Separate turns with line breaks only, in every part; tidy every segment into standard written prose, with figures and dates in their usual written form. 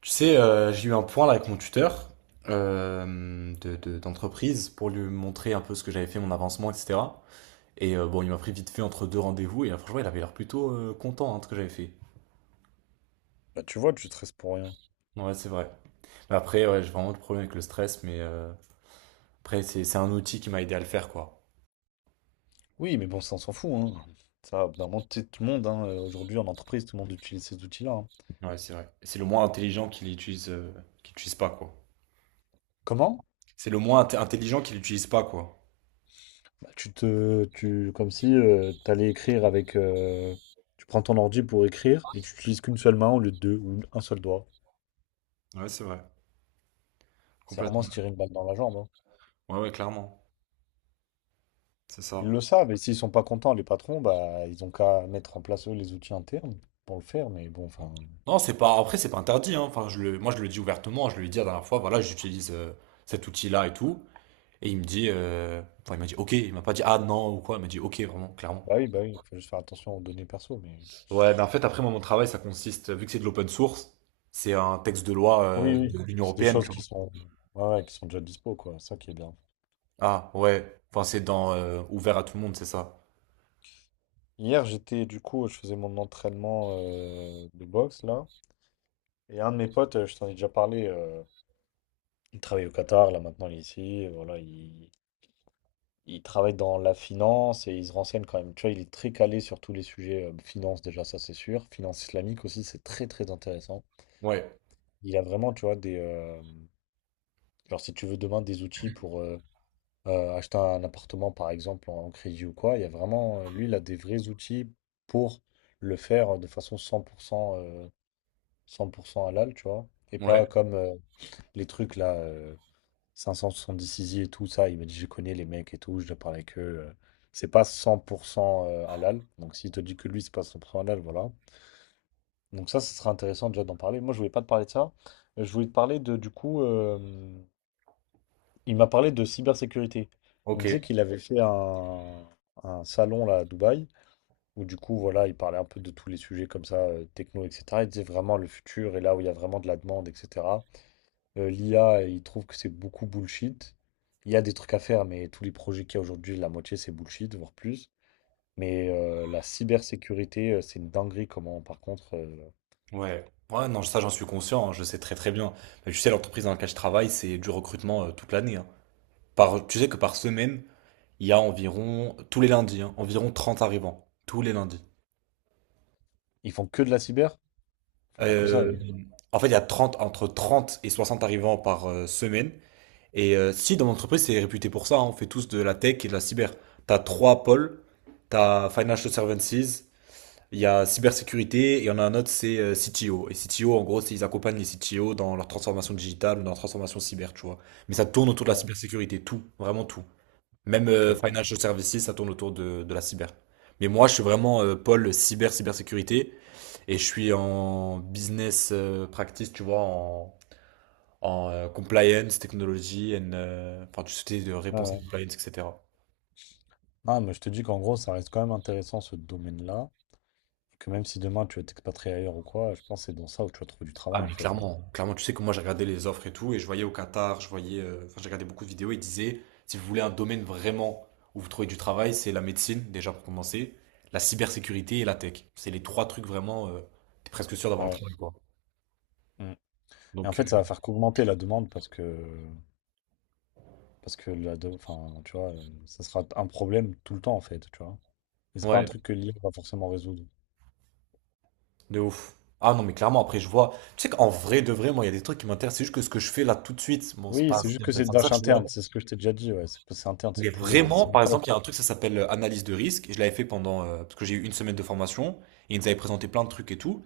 Tu sais, j'ai eu un point là avec mon tuteur d'entreprise pour lui montrer un peu ce que j'avais fait, mon avancement, etc. Et bon, il m'a pris vite fait entre deux rendez-vous et là, franchement, il avait l'air plutôt content, hein, de ce que j'avais fait.
Bah tu vois, tu stresses pour rien.
Ouais, c'est vrai. Mais après, ouais, j'ai vraiment le problème avec le stress, mais après, c'est un outil qui m'a aidé à le faire, quoi.
Oui, mais bon, ça, on s'en fout, hein. Ça, au bout d'un moment, tu sais, tout le monde, hein, aujourd'hui en entreprise, tout le monde utilise ces outils-là, hein.
Ouais, c'est vrai. C'est le moins intelligent qui l'utilise pas, quoi.
Comment?
C'est le moins intelligent qui l'utilise pas, quoi.
Bah, comme si tu t'allais écrire avec, tu prends ton ordi pour écrire et tu utilises qu'une seule main au lieu de deux ou un seul doigt.
Ouais, c'est vrai.
C'est vraiment se
Complètement.
tirer une balle dans la jambe, hein.
Ouais, ouais, clairement. C'est
Ils
ça.
le savent et s'ils sont pas contents, les patrons, bah ils ont qu'à mettre en place eux les outils internes pour le faire. Mais bon, enfin,
Non, c'est pas. Après, c'est pas interdit, hein. Enfin, moi, je le dis ouvertement. Je lui ai dit la dernière fois, voilà, j'utilise cet outil-là et tout. Et enfin, il m'a dit ok. Il m'a pas dit ah non ou quoi. Il m'a dit ok, vraiment, clairement.
bah oui, il faut juste faire attention aux données perso, mais.
Ouais, mais en fait, après, moi, mon travail, ça consiste, vu que c'est de l'open source, c'est un texte de loi
Oui,
de
oui.
l'Union
C'est des
européenne,
choses
tu
qui
vois.
sont, ouais, ouais, qui sont déjà dispo, quoi. Ça qui est bien.
Ah ouais. Enfin, c'est dans ouvert à tout le monde, c'est ça.
Hier, j'étais, du coup, je faisais mon entraînement de boxe, là. Et un de mes potes, je t'en ai déjà parlé, il travaille au Qatar, là, maintenant, il est ici. Et voilà, il travaille dans la finance et il se renseigne quand même. Tu vois, il est très calé sur tous les sujets de finance, déjà, ça, c'est sûr. Finance islamique aussi, c'est très, très intéressant.
Ouais.
Il a vraiment, tu vois, des genre, si tu veux demain, des outils pour acheter un appartement par exemple en crédit ou quoi, il y a vraiment, lui, il a des vrais outils pour le faire de façon 100%, 100% halal, tu vois. Et
Ouais.
pas comme les trucs là, 576 i et tout ça, il m'a dit je connais les mecs et tout, je dois parler avec eux. C'est pas 100% halal, donc s'il te dit que lui, c'est pas 100% halal, voilà. Donc ça, ce sera intéressant déjà d'en parler. Moi, je voulais pas te parler de ça. Je voulais te parler de, du coup, il m'a parlé de cybersécurité. Il
Ok.
me disait qu'il avait fait un salon là à Dubaï, où du coup, voilà, il parlait un peu de tous les sujets comme ça, techno, etc. Il disait vraiment le futur et là où il y a vraiment de la demande, etc. l'IA, il trouve que c'est beaucoup bullshit. Il y a des trucs à faire, mais tous les projets qu'il y a aujourd'hui, la moitié, c'est bullshit, voire plus. Mais la cybersécurité, c'est une dinguerie comment, par contre,
Ouais. Ouais, non, ça, j'en suis conscient, hein, je sais très très bien. Mais tu sais, l'entreprise dans laquelle je travaille, c'est du recrutement toute l'année, hein. Tu sais que par semaine, il y a environ, tous les lundis, hein, environ 30 arrivants. Tous les lundis.
ils font que de la cyber? Ils font pas que ça,
Euh,
eux.
en fait, il y a 30 entre 30 et 60 arrivants par semaine. Et si dans l'entreprise, c'est réputé pour ça, hein, on fait tous de la tech et de la cyber. T'as trois pôles, t'as Financial Services, il y a cybersécurité, et il y en a un autre, c'est CTO. Et CTO, en gros, c'est ils accompagnent les CTO dans leur transformation digitale ou dans leur transformation cyber, tu vois. Mais ça tourne autour de
Ah,
la
ok,
cybersécurité, tout, vraiment tout. Même
ok.
Financial Services, ça tourne autour de la cyber. Mais moi, je suis vraiment pôle cyber, cybersécurité, et je suis en business practice, tu vois, compliance, technology, and, enfin, tout ce qui est de
Ah,
réponse à
ouais.
compliance, etc.
Non, mais je te dis qu'en gros, ça reste quand même intéressant ce domaine-là. Et que même si demain tu veux t'expatrier ailleurs ou quoi, je pense que c'est dans ça où tu vas trouver du
Ah,
travail en
mais
fait, hein.
clairement, clairement, tu sais que moi, j'ai regardé les offres et tout, et je voyais au Qatar, enfin, j'ai regardé beaucoup de vidéos, ils disaient, si vous voulez un domaine vraiment où vous trouvez du travail, c'est la médecine, déjà pour commencer, la cybersécurité et la tech. C'est les trois trucs vraiment, t'es presque sûr d'avoir un
Ouais.
travail, quoi.
Mm. Et en
Donc,
fait, ça va faire qu'augmenter la demande parce que Parce que la do enfin, tu vois, ça sera un problème tout le temps, en fait, tu vois? Et c'est pas un
ouais.
truc que l'IA va forcément résoudre.
De ouf. Ah non, mais clairement, après, je vois. Tu sais qu'en vrai, de vrai, moi, il y a des trucs qui m'intéressent. C'est juste que ce que je fais là tout de suite, bon, c'est
Oui,
pas
c'est juste
assez
que c'est une
intéressant que ça,
tâche
tu vois.
interne, c'est ce que je t'ai déjà dit, ouais. C'est interne, c'est
Mais
pourri, mais
vraiment,
c'est une
par
tâche.
exemple, il y a un truc, ça s'appelle analyse de risque. Et je l'avais fait pendant. Parce que j'ai eu une semaine de formation. Et ils nous avaient présenté plein de trucs et tout.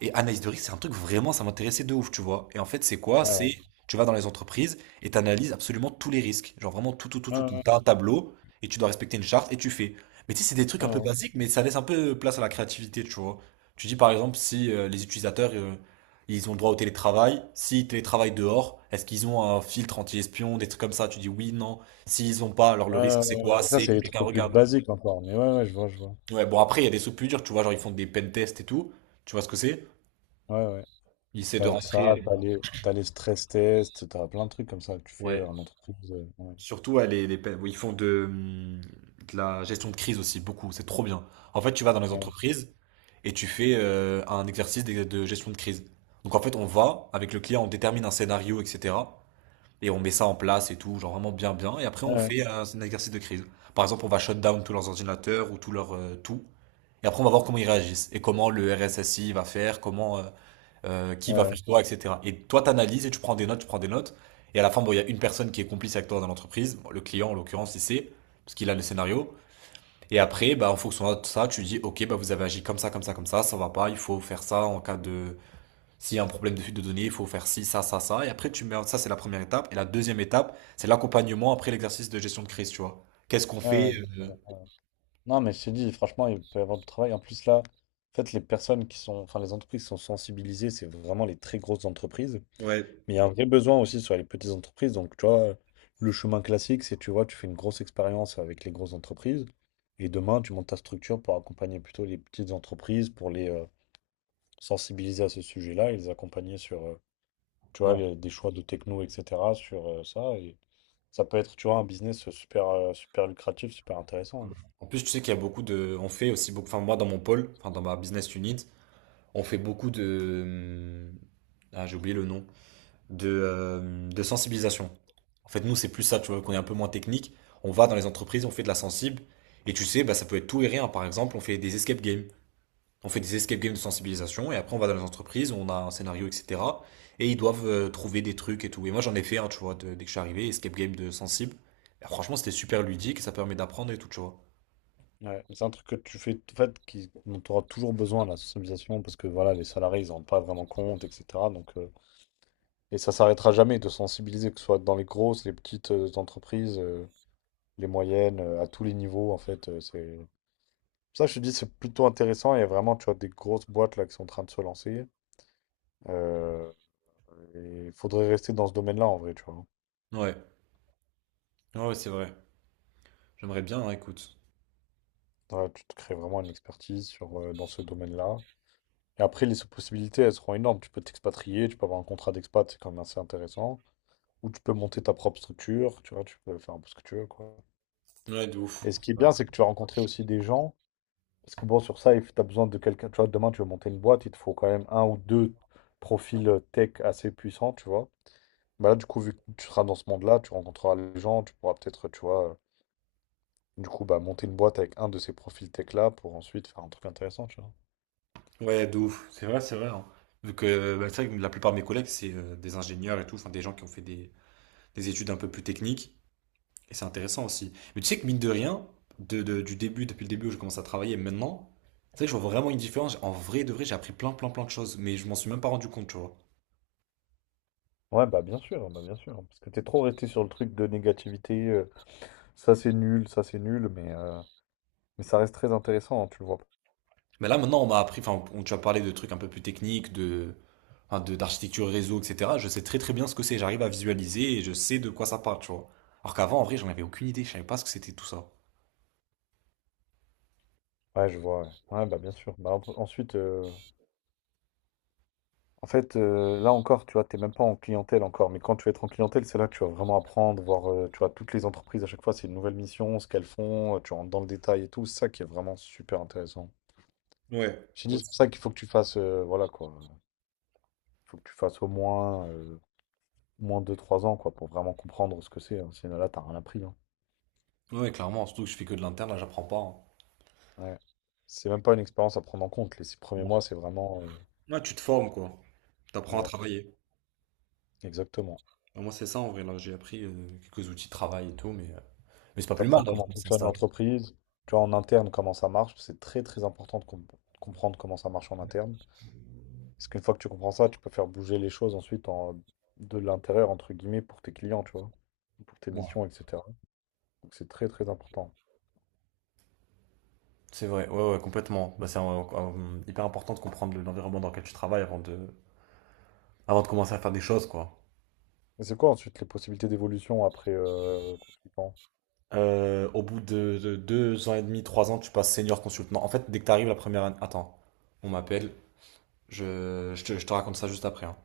Et analyse de risque, c'est un truc vraiment, ça m'intéressait de ouf, tu vois. Et en fait, c'est quoi?
Ouais, ouais.
Tu vas dans les entreprises et tu analyses absolument tous les risques. Genre vraiment tout, tout, tout,
Ouais,
tout,
ouais,
tout.
ouais.
T'as un tableau et tu dois respecter une charte et tu fais. Mais tu sais, c'est des trucs
Ouais,
un peu
ouais.
basiques, mais ça laisse un peu place à la créativité, tu vois. Tu dis par exemple si les utilisateurs, ils ont le droit au télétravail. S'ils télétravaillent dehors, est-ce qu'ils ont un filtre anti-espion, des trucs comme ça? Tu dis oui, non. S'ils ont pas, alors le
Ouais,
risque,
ouais,
c'est
ouais,
quoi?
ouais. Ça,
C'est
c'est
que
les trucs
quelqu'un
les plus
regarde.
basiques encore, mais ouais, ouais, je vois, je vois.
Ouais, bon, après, il y a des sous plus durs, tu vois, genre ils font des pen tests et tout. Tu vois ce que c'est?
Ouais, ouais.
Ils essaient de
T'as ça,
rentrer.
t'as les stress tests, t'as plein de trucs comme ça que tu fais
Ouais.
en entreprise, ouais.
Surtout, ouais, ils font de la gestion de crise aussi, beaucoup. C'est trop bien. En fait, tu vas dans les
Ouais,
entreprises et tu fais un exercice de gestion de crise. Donc, en fait, on va avec le client, on détermine un scénario, etc. Et on met ça en place et tout, genre vraiment bien, bien. Et après, on
ouais,
fait un exercice de crise. Par exemple, on va shut down tous leurs ordinateurs ou tout leur tout. Et après, on va voir comment ils réagissent et comment, le RSSI va faire, qui
ouais,
va faire
ouais,
quoi, etc. Et toi, t'analyses et tu prends des notes, tu prends des notes. Et à la fin, bon, il y a une personne qui est complice avec toi dans l'entreprise, bon, le client en l'occurrence, il sait, parce qu'il a le scénario. Et après, bah, en fonction de ça, tu dis ok, bah, vous avez agi comme ça, comme ça, comme ça va pas, il faut faire ça s'il y a un problème de fuite de données, il faut faire ci, ça, ça, ça. Et après, Ça, c'est la première étape. Et la deuxième étape, c'est l'accompagnement après l'exercice de gestion de crise, tu vois. Qu'est-ce qu'on
ouais, ouais,
fait?
ouais, je
euh,
vois. Non, mais je te dis, franchement, il peut y avoir du travail. En plus, là, en fait, les personnes qui sont, enfin, les entreprises qui sont sensibilisées, c'est vraiment les très grosses entreprises.
Ouais.
Mais il y a un vrai besoin aussi sur les petites entreprises. Donc, tu vois, le chemin classique, c'est, tu vois, tu fais une grosse expérience avec les grosses entreprises. Et demain, tu montes ta structure pour accompagner plutôt les petites entreprises, pour les sensibiliser à ce sujet-là et les accompagner sur, tu vois,
Ouais.
des choix de techno, etc., sur ça. Et ça peut être, tu vois, un business super, super lucratif, super intéressant, hein.
En plus, tu sais qu'il y a beaucoup de. On fait aussi beaucoup. Enfin, moi, dans mon pôle, enfin, dans ma business unit, on fait beaucoup de. Ah, j'ai oublié le nom. De sensibilisation. En fait, nous, c'est plus ça, tu vois, qu'on est un peu moins technique. On va dans les entreprises, on fait de la sensible. Et tu sais, bah, ça peut être tout et rien. Par exemple, on fait des escape games. On fait des escape games de sensibilisation. Et après, on va dans les entreprises, on a un scénario, etc. Et ils doivent trouver des trucs et tout. Et moi, j'en ai fait un, tu vois, dès que je suis arrivé, escape game de sensible. Et franchement, c'était super ludique. Ça permet d'apprendre et tout, tu vois.
Ouais, mais c'est un truc que tu fais, en fait, qui, dont tu auras toujours besoin, la sensibilisation, parce que voilà, les salariés, ils en rendent pas vraiment compte, etc. Donc, et ça s'arrêtera jamais de sensibiliser, que ce soit dans les grosses, les petites entreprises, les moyennes, à tous les niveaux, en fait. C'est... Ça, je te dis, c'est plutôt intéressant. Il y a vraiment, tu vois, des grosses boîtes là qui sont en train de se lancer. Euh, et il faudrait rester dans ce domaine-là, en vrai, tu vois.
Ouais. Ah, ouais, c'est vrai. J'aimerais bien, hein, écoute.
Ouais, tu te crées vraiment une expertise sur, dans ce domaine-là. Et après, les possibilités, elles seront énormes. Tu peux t'expatrier, tu peux avoir un contrat d'expat, c'est quand même assez intéressant. Ou tu peux monter ta propre structure, tu vois, tu peux faire un peu ce que tu veux, quoi.
Ouais, de ouf.
Et ce
C'est
qui est
vrai.
bien, c'est que tu vas rencontrer aussi des gens. Parce que bon, sur ça, tu as besoin de quelqu'un. Tu vois, demain, tu veux monter une boîte, il te faut quand même un ou deux profils tech assez puissants, tu vois. Bah là, du coup, vu que tu seras dans ce monde-là, tu rencontreras les gens, tu pourras peut-être, tu vois, du coup, bah, monter une boîte avec un de ces profils tech-là pour ensuite faire un truc intéressant, tu vois.
Ouais, de ouf. C'est vrai, c'est vrai, hein. Vu que, bah, c'est vrai que la plupart de mes collègues, c'est des ingénieurs et tout, enfin des gens qui ont fait des études un peu plus techniques. Et c'est intéressant aussi. Mais tu sais que mine de rien, du début, depuis le début où je commence à travailler et maintenant, c'est vrai que je vois vraiment une différence. En vrai de vrai, j'ai appris plein, plein, plein de choses. Mais je m'en suis même pas rendu compte, tu vois.
Ouais, bah bien sûr, bah bien sûr, hein. Parce que t'es trop resté sur le truc de négativité, ça c'est nul, mais ça reste très intéressant, hein, tu le vois.
Mais là, maintenant, on m'a appris, enfin, tu as parlé de trucs un peu plus techniques, enfin, d'architecture réseau, etc. Je sais très très bien ce que c'est. J'arrive à visualiser et je sais de quoi ça parle, tu vois. Alors qu'avant, en vrai, j'en avais aucune idée. Je savais pas ce que c'était tout ça.
Ouais, je vois, ouais. Ouais, bah bien sûr. Bah, ensuite, en fait, là encore, tu vois, t'es même pas en clientèle encore, mais quand tu vas être en clientèle, c'est là que tu vas vraiment apprendre, voir, tu vois, toutes les entreprises à chaque fois, c'est une nouvelle mission, ce qu'elles font, tu rentres dans le détail et tout, c'est ça qui est vraiment super intéressant.
Ouais.
J'ai
Ouais.
dit, c'est pour ça qu'il faut que tu fasses, voilà quoi, faut que tu fasses au moins, moins 2 3 ans quoi, pour vraiment comprendre ce que c'est, hein. Sinon, là, t'as rien appris, hein.
Ouais, clairement, surtout que je fais que de l'interne, là, j'apprends pas, hein.
Ouais. C'est même pas une expérience à prendre en compte. Les 6 premiers mois, c'est vraiment.
Ouais, tu te formes, quoi. T'apprends à
Ouais,
travailler.
exactement.
Ouais, moi, c'est ça, en vrai, là, j'ai appris quelques outils de travail et tout, mais c'est pas plus
T'apprends
mal d'avoir
comment
commencé un
fonctionne
stage.
l'entreprise, tu vois, en interne, comment ça marche. C'est très très important de comprendre comment ça marche en interne. Parce qu'une fois que tu comprends ça, tu peux faire bouger les choses ensuite en... de l'intérieur, entre guillemets, pour tes clients, tu vois, pour tes
Ouais.
missions, etc. Donc c'est très très important.
C'est vrai, ouais, ouais, complètement. Bah, c'est hyper important de comprendre l'environnement dans lequel tu travailles avant de commencer à faire des choses, quoi.
Mais c'est quoi ensuite les possibilités d'évolution après consultant?
Au bout de 2 ans et demi, 3 ans, tu passes senior consultant. En fait, dès que tu arrives la première année. Attends, on m'appelle. Je te raconte ça juste après, hein.